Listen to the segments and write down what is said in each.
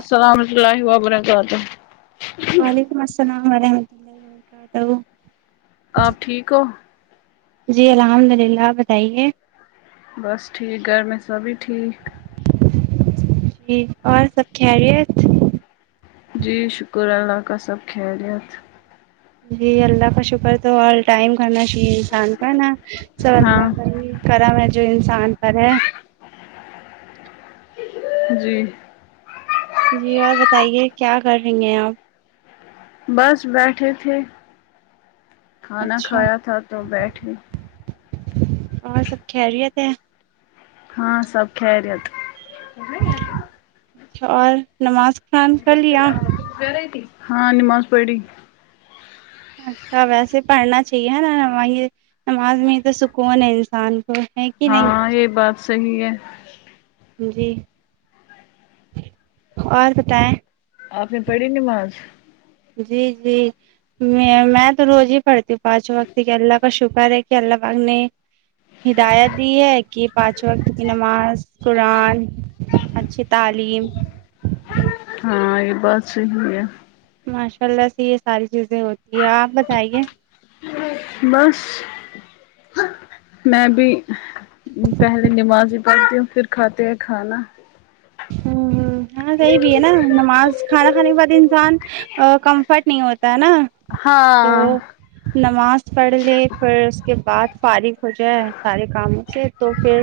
السلامحۃ اللہ وبرکاتہ وعلیکم السلام ورحمتہ اللہ وبرکاتہ آپ ٹھیک ہو جی الحمد اللہ اپ بتائیے بس ٹھیک گھر میں سبھی ٹھیک جی اور سب خریت جی شکر اللہ کا سب خیریت جی اللہ کا شکر تو آل ٹائم کانا انسان کا نا سب ہاں اللہ کا ہی کرم ہے جو انسان پر ہے جی جی اور بتائیے کیا کر رہی ہیں آپ بس بیٹھے تھے کھانا اچھا کھایا تھا تو بیٹھے اور سب خریت ہے ہاں سب خیریت اچھا اور نماز قرآن کر لیا ہاں نماز پڑھی اچھا ویسے پڑھنا چاہیے نااز نماز میں تو سکون ہے انسان کو ہے کہ نہیں ہاں یہ بات صحی ہے جی اور بتائیں آپ نے پڑی نماز جی جی میں میں تو روز ہی پڑھتی ہوں پانچوں وقت کہ اللہ کا شکر ہے کہ اللہ پاک نے ہدایت دی ہے کہ پانچ وقت کی نماز قرآن اچھی تعلیم ہاں یہ بات صحی ہے ماشاء اللہ سے یہ ساری چیزیں ہوتی ہے آپ بتائیے بس میں بھی پہلے نماز ہی پڑھتی ہوں پھر کھاتے ہیں کھانا ہ ہاں ہاں صحی بھی ہے نا نماز کھانا کھانے کے بعد انسان کمفرٹ نہیں ہوتا ہے نا تو ہاں نماز پڑھ لے پھر اس کے بعد فارغ ہو جائے سارے کاموں سے تو پھر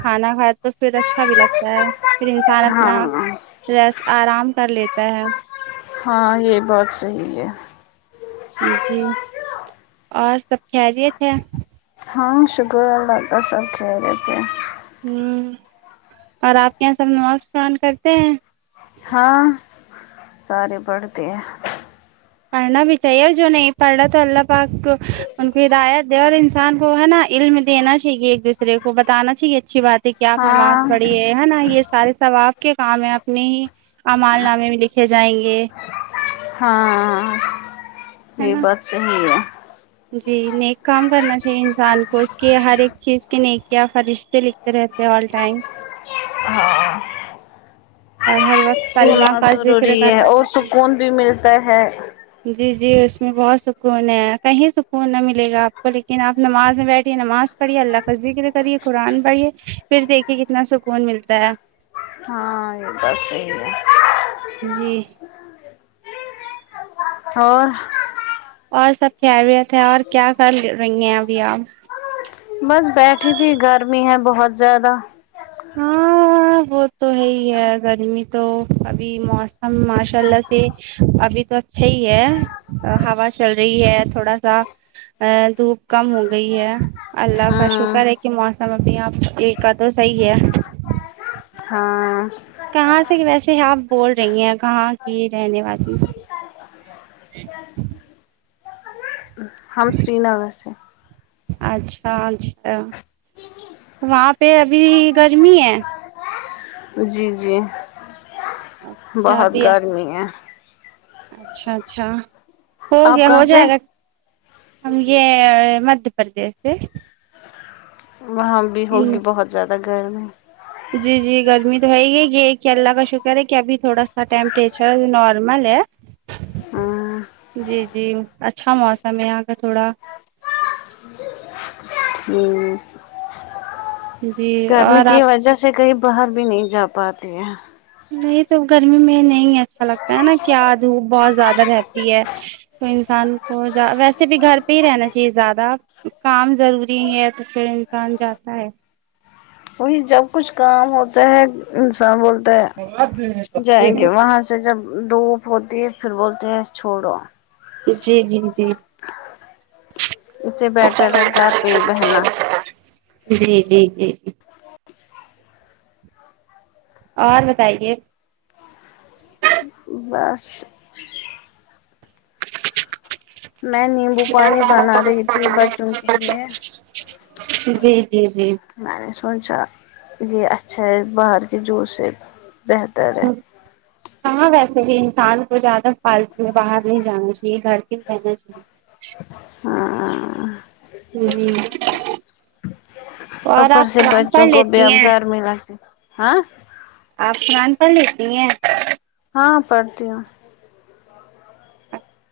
کھانا کھائے تو پھر اچھا بھی لگ تا ہے پھر انسان اپنا ہاں ریس آرام کر لیتا ہے ہاں یہ بہت صحیح ہے جی اور سب خیریت ہے ہاں شکر اللہ سب خیریت ہیں ہوں اور آپ کے یہاں سب نماز فرن کرتے ہیں ہاں سارے بڑھتے ہیں پڑھنا بھی چاہیے ی جو نہیں پڑھ رہا تو اللہ پاک ان کو ہدایت دے اور انسان کو ہے نا علم دینا چاہیے ایک دوسرے کو بتانا چاہیے اچھی بات کیا آپ نماز ہاں پڑھی ہے ہے نا یہ سارے سب آپ کے کام ہے اپنے ہی امال نامے میں لکھے جائیں گے ہاںاں ہے یہ نا بات صحی ہے جی نیک کام کرنا چاہیے انسان کو اس کے ہر ایک چیز کے نیک یا فرشتے لکھ ریتے وال ٹائم ہاں اور ہر وقت کلمہ نماز کا ذکر ضروری ہے کرنا اور چاہیے سکون بھی ملتا ہے جی جی اس میں بہت سکون ہے کہیں سکون نہ ملے گا آپ کو لیکن آپ نماز میں بیٹھی نماز پڑھیے اللہ کا ذکر کرے قرآن پڑھیے پھر دیکھیے کتنا سکون ملتا ہے ہاں بسے جی اور اور سب خیریت ہے اور کیا کر رہی ہیں ابھی آپ بس بیٹھی تھی گرمی ہے بہت زیادہ ہاں ہاں وہ تو ہے ہی ہے گرمی تو ابھی موسم ماشاءاللہ سے ابھی تو اچھا ہی ہے ہوا چل رہی ہے تھوڑا سا ا دھوپ کم ہو گئی ہے اللہ کا ہاں شکر ہے کہ موسم ابھی یہاں ایک کا تو صحیح ہے ہاں کہاں سے ویسے آپ بول رہی ہیں کہاں کی رہنے والی ہم سرینگر سے اچھا اچھا وہاں پہ ابھی گرمی ہے جی جی اچھا بہت ابھی گرمی ہے اچھا اچھا ہو آپ گیا ہو کہاں سے جائے گا ہم یہ مدھیہ پردیش سے وہاں بھی ہوگی بہت زیادہ گرمی جی جی گرمی تو ہے ہی یہ کہ اللہ کا شکر ہے کہ ابھی تھوڑا سا ٹمپریچر نارمل ہے ہاں جی جی اچھا موسم ہے یہاں کا تھوڑا ہمم جی گرمی اور کی آپ وجہ سے کہیں باہر بھی نہیں جا پاتے ہیں نہیں تو گرمی میں نہیں اچھا لگتا ہے نا کیا دھوپ بہت زیادہ رہتی ہے تو انسان کو ویسے بھی گھر پہ ہی رہنا چاہیے زیادہ کام ضروری ہے تو پھر انسان جاتا ہے وہی جب کچھ کام ہوتا ہے انسان بولتے ہیں جائیں گے وہاں سے جب دھوپ ہوتی ہے پھر بولتے ہیں چوڑو جی جی جی اس سے بیٹر ہے گھر پہ ہی بہنا [unintelligible] جی جی جی جی اور بتائیے بس میں نیمبو پانی بنا رہی تھی بچوں کے لیے جی جی جی میں نے سوچا یہ اچھا ہے باہر کے جوس سے بہتر ہے ہاں ویسے ہی انسان کو زیادہ فالتو میں باہر نہیں جانا چاہیے گھر پے ہی رہنا چاہیے ہاں جی اور اوپر آپ سے قرآن پڑھ بچوں کو بھی لیتی اب ہیں گھر ملاتے ہاں آپ قرآن پڑھلیتی ہیں ہاں پڑتی ہوں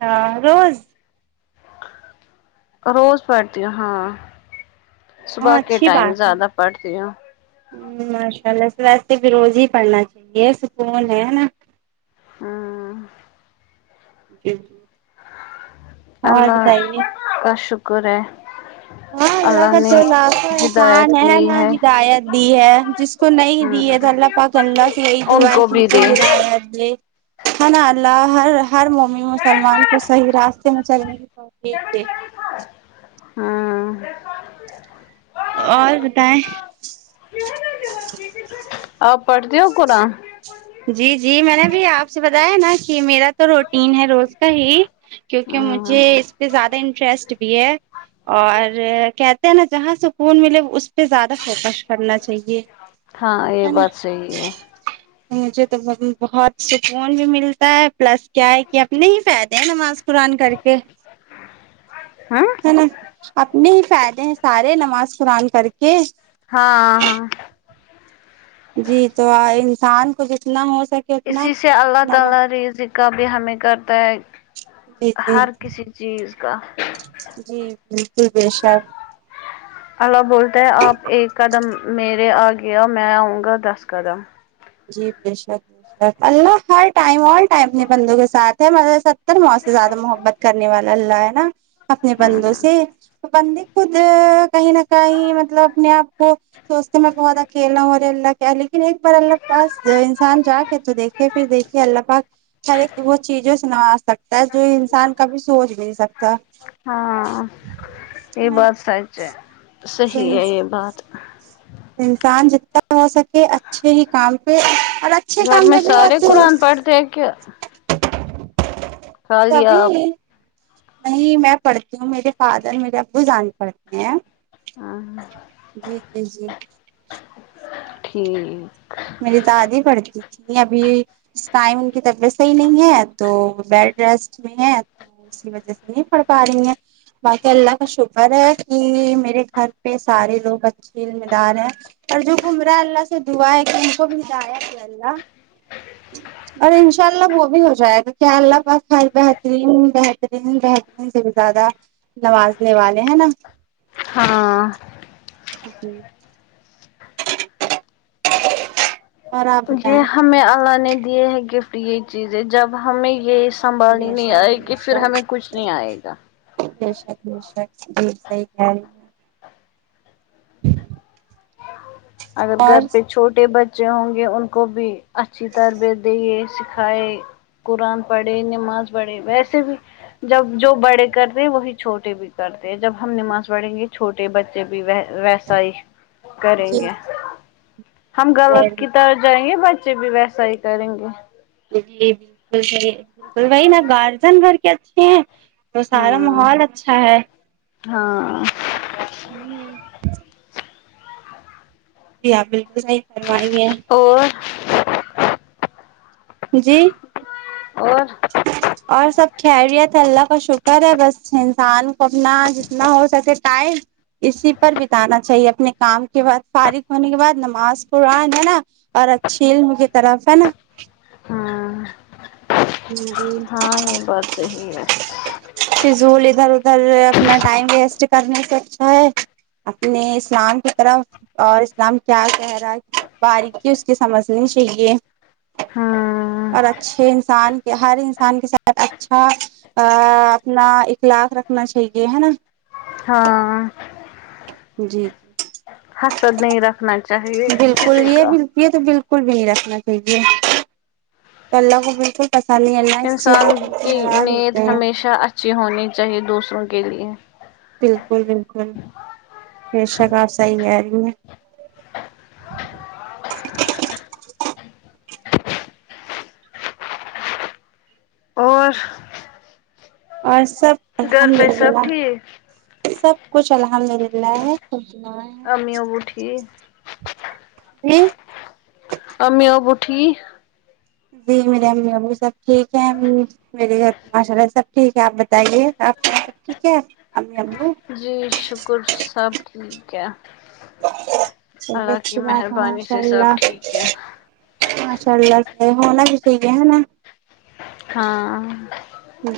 ہاں روز روز پڑھتی ہوں ہاں صبح ہاں کے ٹائم زیادہ پڑھتی ہوں ماشاءاللہ ویسے بھی روز ہی پڑھنا چاہیے سکون ہے نا ہاں جی جی اور اللہ بتائیے کا شکر ہے ہاں اللہ نے ہدایت کی ہے ہدایت دی ہے جس کو نہیں دی ہے ہوں تو اللہ باکی اللہ سے یہی ان دعا ہے کو کے بھی مجھے دے ہدایت دے ہنا اللہ ہر ہر مومن مسلمان کو صحیح راستے میں چلنے کی توفیق دے ہاں اور بتائیں آپ پڑھتی ہو قرآن جی جی میں نے بھی آپ سے بتایا ہے نا کہ میرا تو روٹین ہے روز کا ہی کیونکہ ہوں مجھے اس پہ زیادہ انٹرسٹ بھی ہے اور کہتے ہیں نا جہاں سکون ملے اس پہ زیادہ فوکس کرنا چاہیے ہاں یہ ہے نا بات صحی ہے مجھے تو بہت سکون بھی ملتا ہے پلس کیا ہے کہ اپنے ہی فائدے ہیں نماز قران کر کے ہاں ہے نا اپنے ہی فائدے ہیں سارے نماز قرآان کر کے ہاں ہاں جی تو انسان کو جتنا ہو سکے اتنا اسی سے اللہ نمو تعالی رض کا بھی ہمیں کرتا ہے جی جی ہر کسی چیز کا جی بالکل بے شک اللہ بولتا ہے آپ ایک قدم میرے آ گیا میں آؤں گا دس قدم جی بے شر بے شکر اللہ ہر ٹائم ٹائم اپنے بندوں کے ساتھ ہے م س ار موت سے زیادہ محبت کرنے والا اللہ ہے نا اپنے بندوں ہوں سے بندے خود کہیں نہ کہیں مطلب اپنے آپ کو سوچتے میں بہت اکیلا ہوں اورے اللہ کیا لیکن ایک بار اللہ پاس انسان جا کے تو دیکھے پھر دیکھیے اللہ پاک ہر ایک وہ چیزیں سنو سکتا ہے جو انسان کا بھی سوچ بھی نہیں سکتا ہاں ہے یہ بات سچ ہے صحیح نا ہے یہ بات انسان جتنا ہو سکے اچھے ہی کام پہ اور اچھے گھر کام میں جب بھی سارے ہوتے ہیں قرآن پڑھتے ہیں کیا سبھی خالیا نہیں میں پڑھتی ہوں میرے فادر میرے ابو جانے پڑھتے ہیں ہاں جی جی جی ھ میری دادی پڑھتی تھی ابھی اس ٹائم ان کی طبیعت صحیح نہیں ہے تو بیڈ ریسٹ میں ہے اس کی وجہ سے نہیں پڑ پا رہی ہیں باقی اللہ کا شکر ہے کہ میرے گھر پہ سارے لوگ اچھے ذمہ دار ہیں اور جو کمرہ اللہ سے دوا ہے تھ ان کو بھی دایا تھ اللہ اور ان شاء اللہ وہ بھی ہو جائے گ کیا اللہ پاس ہر بہترین بہترین بہترین سے بھی زیادہ نوازنے والے ہیں نا ہاں جی ناقابل فہم یہ ہمیں اللہ نے دیے ہے گفٹ یہ چیزیں جب ہمیں یہ اس سنبالنی بے نہیں شک آئے گی پھر ہمیں کچھ نہیں آئے گا نشک نشک ج صحیح خل اگر گھر اور پہ چھوٹے بچے ہوں گے ان کو بھی اچھی تربیت دیے سکھائے قرآن پڑھے نماز پڑھے ویسے بھی جب جو بڑے کرتے ہیں وہی چھوٹے بھی کرتے ہیں جب ہم نماز پڑھیں گے چھوٹے بچے بھی و ص ہی کریں جی گے ہم غلط کی طرح جائیں گے بچے بھی ویسا ہی کریں گے جی بالکلی بالکل بھائی نا گارجن گھر کے اچھے ہیں تو سارا ہوں ماحول اچھا ہے ہاں ہوں جی آپ بالکل صحیح فرمائیے اور جی اور اور سب خیریت ہے اللہ کا شکر ہے بس انسان کو اپنا جتنا ہو سکے ٹائم اسی پر بتانا چاہیے اپنے کام کے بعد فارغ ہونے کے بعد نماز قران ہے نا اور اچھے علم کی طرف ہے نا ہاں جی جی ہاں بات صحیح ہے فضول ادھر ادھر اپنا ٹائم ویسٹ کرنے سے اچھا ہے اپنے اسلام کی طرف اور اسلام کیا کہہ رہا ہے باریکی اس کی سمجھنی چاہیے ہاں اور اچھے انسان کے ہر انسان کے ساتھ اچھا ا اپنا اخلاق رکھنا چاہیے ہے نا ہاں جی جی حسد نہیں رکھنا چاہیے بالکل کسی یہ کا بالکل یہ تو بالکل بھی نہیں رکھنا چاہیے تو اللہ کو بالکل پسند نہیں اللہ اس چیز انسان سے بالکل کی ناراض ہوتے نیت ہیں ہمیشہ اچھی ہونی چاہیے دوسروں کے لیے بالکل بالکل بے شک اپ صحیح کہہ رہی ہے اور اور سب گھر الحمد پہ سب ٹھیک اللہ سب کچھ الحمد اللہ ہے سنائیں امی اب اٹھی جی امی اب اٹھی جی میری امی امی سب ٹھیک ہے میرے گھر پہ ماشاء اللہ سب ٹھیک ہے اپ بتائیے اپ سب ٹھیک ہے امی ابو جی شکر سب ٹھیک ہے چلیے اللہ کی اچھی بات ہے مہربانی ماشاء سے سب اللہ ٹھیک ہے ماشاء اللہ سے ہونا بھی چاہیے ہے نا ہاں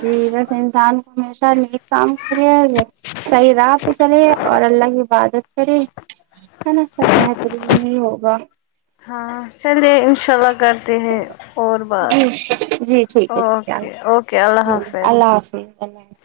جی بس انسان کو ہمیشہ نیک کام کرے اور صحیح راہ پہ چلے اور اللہ کی عبادت کرے ہے نا سب بہترین ہی ہوگا ہ چلیے انشاء اللہ کر تے ہیں اور جی بات جی ٹھیک ہے ٹھیک ہے اوکے اوکے اللہ جی حافظ [unintelligible]